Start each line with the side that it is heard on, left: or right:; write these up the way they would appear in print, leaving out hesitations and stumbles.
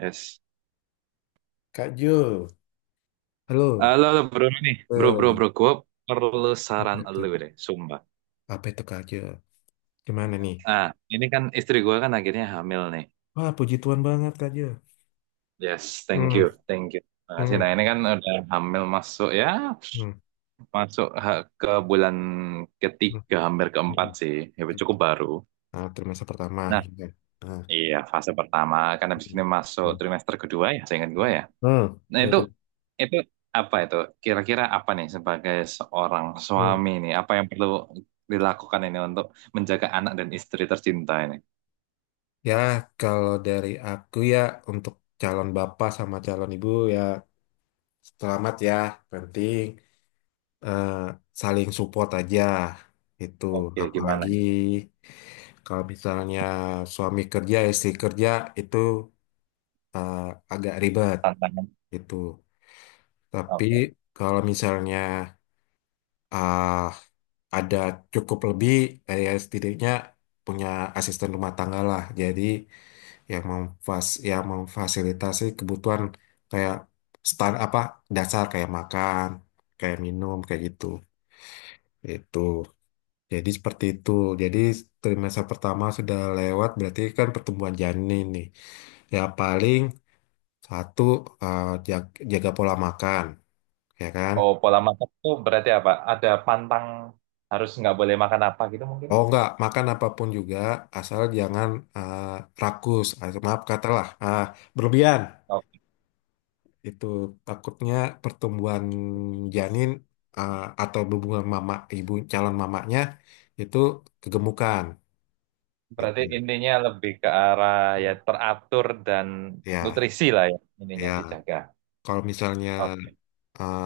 right: Yes.
left: Kak Jo, halo.
right: Halo, halo, bro nih. Bro, bro,
left: Eh,
right: bro. Gue perlu
left: Apa
right: saran
left: itu?
right: lu deh, sumpah.
left: Apa itu Kak Jo? Gimana nih?
right: Ah, ini kan istri gue kan akhirnya hamil nih.
left: Wah, puji Tuhan banget Kak Jo.
right: Yes, thank
left: Hmm,
right: you, thank you. Makasih.
left: hmm,
right: Nah, ini kan udah hamil masuk ya,
left: hmm,
right: masuk ke bulan
left: hmm,
right: ketiga, hampir keempat
left: hmm.
right: sih. Ya, cukup baru.
left: Nah, trimester pertama.
right: Nah,
left: Gitu. Nah,
right: iya, fase pertama. Kan habis
left: hmm,
right: ini masuk
left: hmm,
right: trimester kedua ya, seingat gue ya.
left: hmm,
right: Nah
left: udah
right: itu
left: tuh.
right: itu apa itu? Kira-kira apa nih sebagai seorang
left: Hmm.
right: suami nih? Apa yang perlu dilakukan ini untuk menjaga anak dan istri tercinta ini?
left: Ya, kalau dari aku ya untuk calon bapak sama calon ibu ya selamat ya, penting. eh, Saling support aja itu
right: Oke, gimana,
left: apalagi
right: ya?
left: kalau misalnya suami kerja istri kerja itu eh, agak ribet
right: Tantangan?
left: itu tapi
right: Oke.
left: kalau misalnya ah, ada cukup lebih ya setidaknya punya asisten rumah tangga lah, jadi yang memfasilitasi kebutuhan kayak start apa dasar kayak makan kayak minum kayak gitu itu. Jadi seperti itu. Jadi trimester pertama sudah lewat, berarti kan pertumbuhan janin nih. Ya paling satu jaga pola makan, ya kan?
right: Oh, pola makan itu berarti apa? Ada pantang harus nggak boleh makan apa gitu mungkin?
left: Oh enggak, makan apapun juga asal jangan eh, rakus, ah, maaf katalah ah, berlebihan.
right: Oke.
left: Itu takutnya pertumbuhan janin eh, atau hubungan mama ibu calon mamanya itu kegemukan
right: Berarti
left: gitu.
right: intinya lebih ke arah ya teratur dan
left: Ya,
right: nutrisi lah ya ininya
left: ya.
right: dijaga.
left: Kalau misalnya
right: Oke.
left: uh,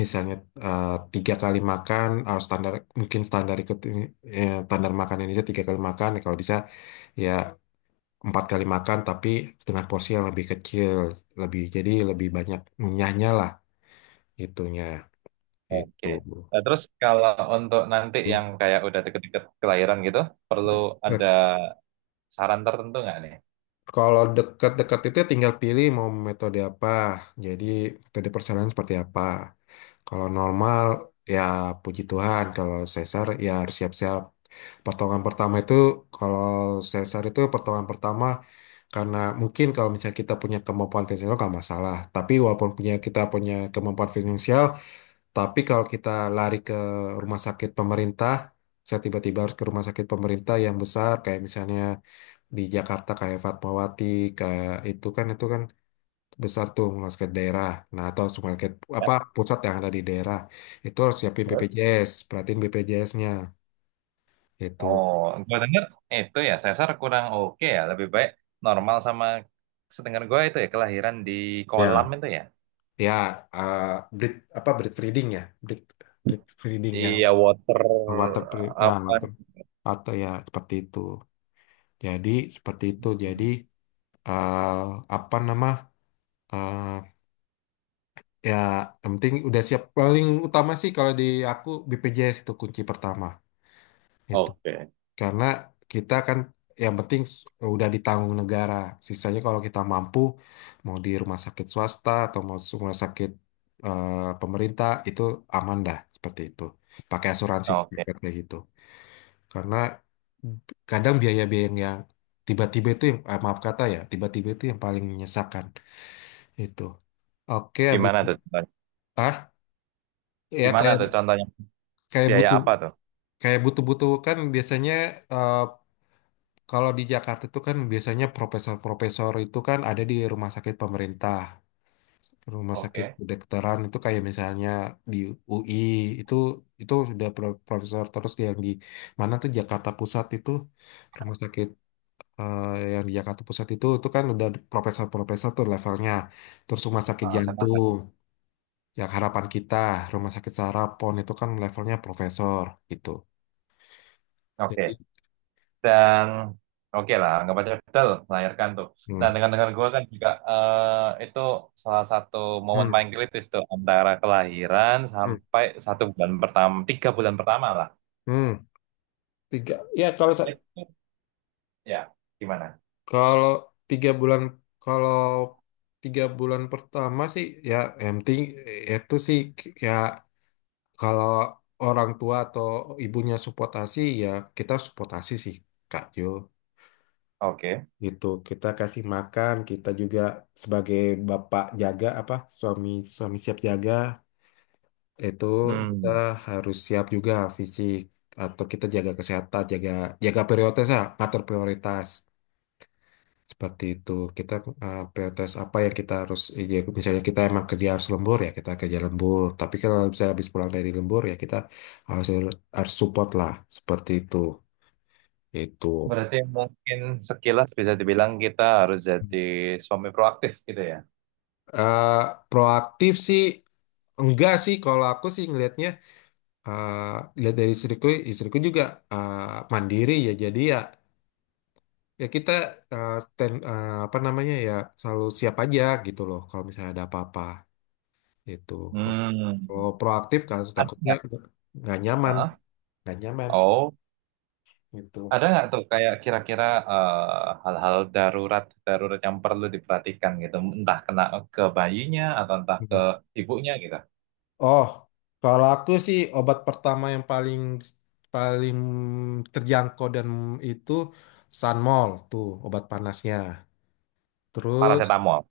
left: misalnya uh, tiga kali makan standar mungkin standar ikut ini standar makan Indonesia tiga kali makan ya kalau bisa ya 4 kali makan tapi dengan porsi yang lebih kecil, lebih jadi lebih banyak ngunyahnya lah itunya itu.
right: Oke. Nah, terus kalau untuk nanti yang kayak udah deket-deket kelahiran gitu, perlu
left: Eh,
right: ada saran tertentu nggak nih?
left: Kalau dekat-dekat itu ya tinggal pilih mau metode apa. Jadi metode persalinan seperti apa. Kalau normal ya puji Tuhan. Kalau sesar ya harus siap-siap. Pertolongan pertama itu kalau sesar itu pertolongan pertama karena mungkin kalau misalnya kita punya kemampuan finansial nggak masalah. Tapi walaupun punya kemampuan finansial, tapi kalau kita lari ke rumah sakit pemerintah, saya tiba-tiba harus ke rumah sakit pemerintah yang besar kayak misalnya di Jakarta kayak Fatmawati, kayak itu kan besar tuh rumah sakit daerah. Nah, atau rumah sakit
right: Ya,
left: apa pusat yang ada di daerah. Itu harus siapin
right: terus?
left: BPJS, perhatiin BPJS-nya itu.
right: Oh, gue denger itu ya sesar kurang oke ya, lebih baik normal, sama sedengar gue itu ya kelahiran di kolam
left: Ya.
right: itu ya.
left: Ya eh, breed breed breeding yang
right: Iya, water
left: water
right: apa?
left: water atau ya jadi seperti itu jadi
right: Hmm.
left: eh, apa nama eh, ya yang penting udah siap paling utama sih kalau di aku BPJS itu kunci pertama.
right: Oke.
left: Karena kita kan yang penting udah ditanggung negara. Sisanya kalau kita mampu mau di rumah sakit swasta atau mau di rumah sakit pemerintah itu aman dah seperti itu. Pakai asuransi
right: Oke,
left: privat kayak gitu. Karena kadang biaya-biaya yang tiba-tiba itu yang maaf kata ya, tiba-tiba itu yang paling menyesakan itu. Oke, habis
right: gimana tuh contohnya?
left: ah ya
right: Gimana
left: kayak
right: tuh contohnya?
left: kayak
right: Biaya
left: butuh
right: apa tuh?
left: kayak butuh-butuh kan biasanya eh, kalau di Jakarta itu kan biasanya profesor-profesor itu kan ada di rumah sakit pemerintah, rumah sakit
right: Oke.
left: kedokteran itu kayak misalnya di UI itu itu sudah profesor terus yang di mana tuh Jakarta Pusat itu rumah sakit eh, yang di Jakarta Pusat itu kan udah profesor-profesor tuh levelnya. Terus rumah sakit
right: Ah, kenapa?
left: jantung yang harapan kita, rumah sakit saraf PON itu kan levelnya profesor gitu. Jadi,
right: Oke. Dan oke lah anggap aja Fidel melahirkan tuh,
left: hmm,
right: nah dengan gue kan juga itu salah satu momen
left: hmm,
right: paling kritis tuh antara kelahiran
left: hmm,
right: sampai satu bulan pertama, tiga bulan pertama lah
left: hmm. Tiga. Ya kalau
right: itu, ya gimana?
left: Kalau tiga bulan kalau tiga bulan pertama sih ya yang penting itu sih ya kalau orang tua atau ibunya supportasi ya kita supportasi sih Kak Jo
right: Oke.
left: gitu kita kasih makan kita juga sebagai bapak jaga apa suami suami siap jaga itu kita
right: Hmm,
left: harus siap juga fisik atau kita jaga kesehatan jaga jaga prioritas ya, ngatur prioritas. Seperti itu, kita prioritas apa yang kita harus, ya, misalnya kita emang kerja harus lembur ya, kita kerja lembur. Tapi kalau misalnya habis pulang dari lembur ya kita harus, harus support lah, seperti itu. Itu.
right: berarti mungkin sekilas bisa dibilang kita harus jadi suami proaktif gitu ya.
left: eh proaktif sih enggak sih kalau aku sih ngelihatnya eh lihat dari istriku istriku juga eh, mandiri ya jadi ya kita apa namanya ya selalu siap aja gitu loh kalau misalnya ada apa-apa itu.
right: Hmm,
left: Kalau proaktif kan
right: ada
left: takutnya
right: nggak?
left: nggak nyaman,
right: Heeh.
left: nggak nyaman
right: Oh,
left: gitu.
right: ada nggak tuh kayak kira-kira hal-hal darurat darurat yang perlu diperhatikan gitu, entah kena ke bayinya atau entah ke
left: Hmm.
right: ibunya gitu.
left: Oh, kalau aku sih obat pertama yang paling paling terjangkau dan itu Sanmol tuh obat panasnya. Terus
right: Paracetamol,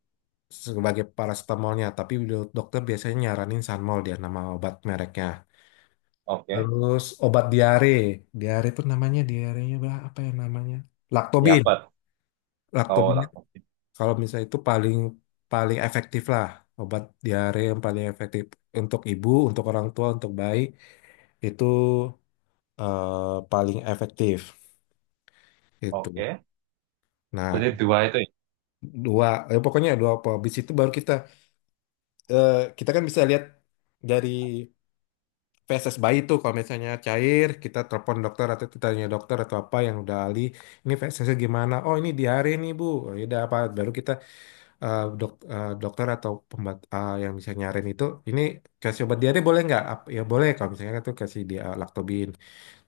left: sebagai paracetamolnya, tapi dokter biasanya nyaranin Sanmol dia nama obat mereknya.
right: oke.
left: Terus obat diare, diare itu namanya diarenya apa ya namanya? Laktobin.
right: Yapet, oh
left: Laktobin
right: lakukan.
left: kalau misalnya itu paling paling efektif lah obat diare yang paling efektif untuk ibu, untuk orang tua, untuk bayi itu paling efektif itu.
right: Oke.
left: Nah,
right: Berarti dua itu, ya.
left: dua pokoknya dua apa, habis itu baru kita kita kan bisa lihat dari feses bayi tuh kalau misalnya cair kita telepon dokter atau kita tanya dokter atau apa yang udah ahli ini fesesnya gimana oh ini diare nih bu. Oh, ya udah apa baru kita dokter atau yang bisa nyarin itu ini kasih obat diare boleh nggak? Ya boleh kalau misalnya itu kasih dia laktobin.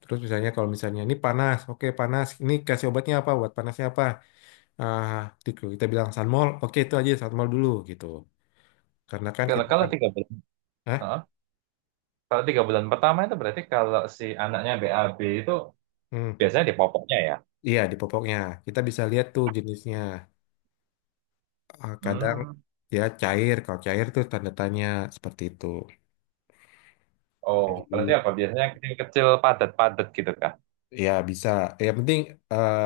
left: Terus misalnya kalau misalnya ini panas, oke panas. Ini kasih obatnya apa? Buat panasnya apa? Ah, kita bilang Sanmol, oke itu aja Sanmol dulu gitu. Karena kan
right: Kalau
left: kita
right: kalau
left: kan,
right: tiga bulan,
left: hah?
right: heeh, kalau tiga bulan pertama itu berarti kalau si anaknya BAB itu
left: Hmm.
right: biasanya di popoknya ya.
left: Iya di popoknya kita bisa lihat tuh jenisnya. Ah, kadang
right: Hmm.
left: ya cair, kalau cair tuh tanda tanya seperti itu.
right: Oh, berarti
left: Jadi,
right: apa? Biasanya kecil-kecil padat-padat gitu kah?
left: ya bisa. Yang penting eh,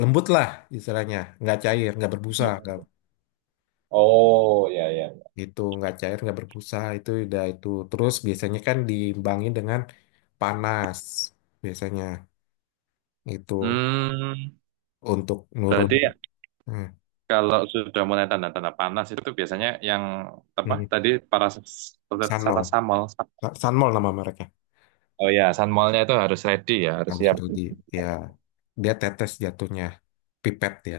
left: lembut lah istilahnya nggak cair nggak berbusa nggak
right: Oh, ya ya, ya.
left: itu nggak cair nggak berbusa itu udah itu terus biasanya kan diimbangin dengan panas biasanya itu
right: Hmm,
left: untuk nurun.
right: berarti
left: hmm.
right: kalau sudah mulai tanda-tanda panas itu biasanya yang apa
left: hmm.
right: tadi,
left: Sanmol
right: paracetamol.
left: Sanmol nama mereka
right: Oh ya, sunmolnya itu harus ready ya, harus
left: harus
right: siap.
left: ready ya dia tetes jatuhnya pipet ya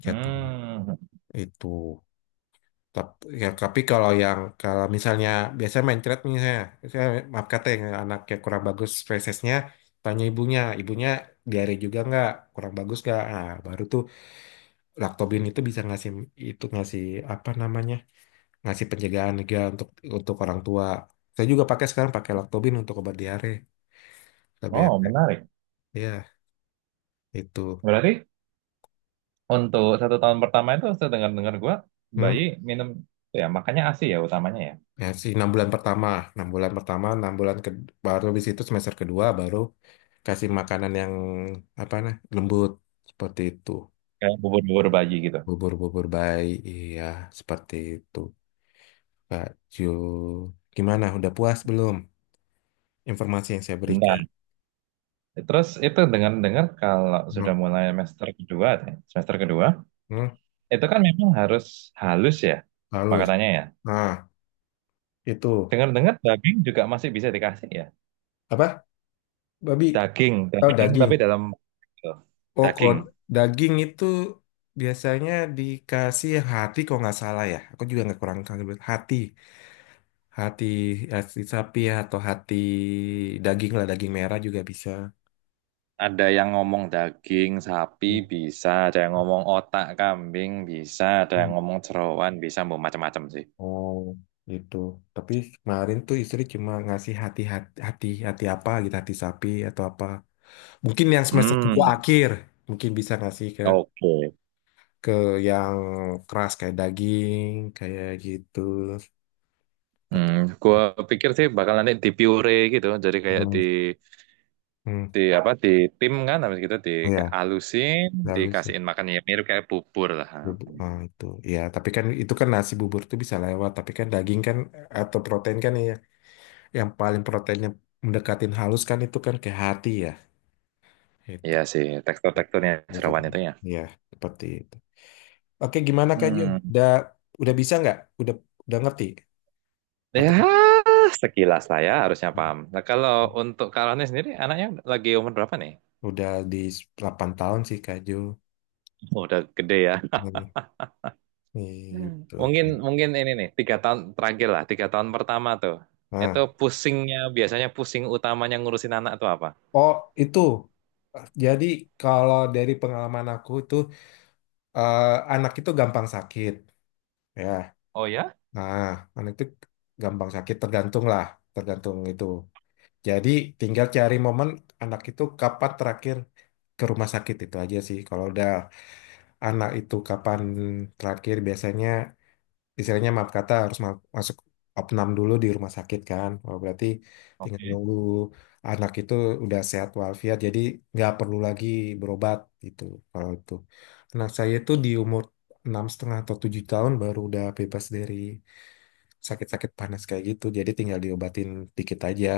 left: jatuh
right: Hmm.
left: itu. Tap- Ya, tapi kalau yang kalau misalnya biasanya main trade misalnya, saya maaf kata yang anaknya kurang bagus spesiesnya, tanya ibunya, ibunya diare juga nggak kurang bagus nggak, nah, baru tuh Lactobin itu bisa ngasih itu ngasih apa namanya ngasih penjagaan juga untuk orang tua. Saya juga pakai sekarang pakai Lactobin untuk obat diare, tapi
right: Oh, menarik.
left: ya itu.
right: Berarti untuk satu tahun pertama itu saya dengar-dengar gua
left: Hmm?
right: bayi minum ya makanya ASI ya utamanya ya.
left: Ya sih 6 bulan pertama enam bulan ke, baru di situ semester kedua baru kasih makanan yang apa nah lembut seperti itu
right: Kayak bubur-bubur bayi gitu.
left: bubur-bubur bayi iya seperti itu Kak Ju gimana udah puas belum informasi yang saya berikan.
right: Bentar. Terus itu dengar-dengar kalau sudah
left: hmm,
right: mulai semester kedua, ya semester kedua,
left: hmm,
right: itu kan memang harus halus ya
left: halus
right: makanannya ya.
left: nah itu
right: Dengar-dengar daging juga masih bisa dikasih ya.
left: apa babi
right: Daging,
left: oh
right: daging
left: daging
right: tapi dalam
left: oh kalau
right: daging.
left: daging itu biasanya dikasih hati kalau nggak salah ya aku juga nggak kurang kurang hati. Hati, hati sapi ya, atau hati daging lah, daging merah juga bisa.
right: Ada yang ngomong daging sapi
left: Hmm.
right: bisa, ada yang ngomong otak kambing bisa, ada yang ngomong jeroan bisa, mau macam-macam sih.
left: Oh, gitu. Tapi kemarin tuh istri cuma ngasih hati hati hati, hati apa gitu, hati sapi atau apa. Mungkin yang semester kedua
right: Hmm,
left: akhir, mungkin bisa ngasih
right: oke.
left: ke yang keras kayak daging, kayak gitu. Seperti
right: Hmm, gua
left: itu.
right: pikir sih bakal nanti di puree gitu, jadi kayak
left: Hmm. Hmm.
right: di apa di tim kan, habis gitu di
left: Oh ya,
right: alusin,
left: lalu sih.
right: dikasihin makan ya mirip kayak bubur lah.
left: Bubur, ah, itu ya tapi kan itu kan nasi bubur tuh bisa lewat tapi kan daging kan atau protein kan ya, yang paling proteinnya mendekatin halus kan itu kan ke hati ya itu
right: Iya sih, tekstur-teksturnya
left: dekat
right: jeroan itu ya.
left: ya seperti itu. Oke gimana Kak Jo
right: Hmm.
left: udah udah bisa nggak udah udah ngerti
right: Ya,
left: atau
right: sekilas lah ya harusnya paham. Nah, kalau untuk Karolnya sendiri, anaknya lagi umur berapa nih?
left: udah di 8 tahun sih Kak Jo.
right: Oh, udah gede ya.
left: Hmm,
right: Hmm.
left: itu
right: Mungkin mungkin ini nih, tiga tahun terakhir lah, tiga tahun pertama tuh. Itu
left: nah
right: pusingnya, biasanya pusing utamanya ngurusin anak tuh apa?
left: oh itu jadi kalau dari pengalaman aku itu eh, anak itu gampang sakit ya
right: Oh ya?
left: nah anak itu gampang sakit tergantung lah tergantung itu. Jadi tinggal cari momen anak itu kapan terakhir ke rumah sakit itu aja sih. Kalau udah anak itu kapan terakhir biasanya istilahnya maaf kata harus masuk opnam dulu di rumah sakit kan. Oh, berarti tinggal
right: Oke.
left: nunggu anak itu udah sehat walafiat jadi nggak perlu lagi berobat gitu kalau itu. Anak saya itu di umur 6,5 atau 7 tahun baru udah bebas dari sakit-sakit panas kayak gitu. Jadi tinggal diobatin dikit aja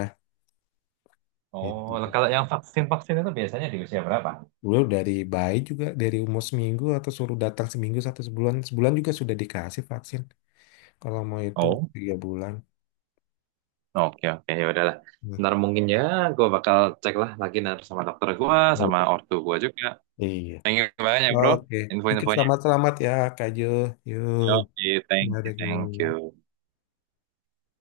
right: Oh,
left: gitu.
right: kalau yang vaksin-vaksin itu biasanya di usia berapa?
left: Beliau dari bayi juga dari umur seminggu atau suruh datang seminggu satu sebulan sebulan juga sudah dikasih vaksin kalau mau itu
right: Oh,
left: 3 bulan.
right: oke oke ya udahlah.
left: Nah,
right: Ntar mungkin ya, gue bakal cek lah lagi ntar sama dokter gue,
left: hmm.
right: sama ortu gue juga.
left: Iya.
right: Thank you banyak ya bro,
left: Oke, oke,
right: info-info.
left: selamat-selamat ya Kak Jo. Yuk,
right: Oke, thank
left: ada
right: you, thank
left: yuk.
right: you.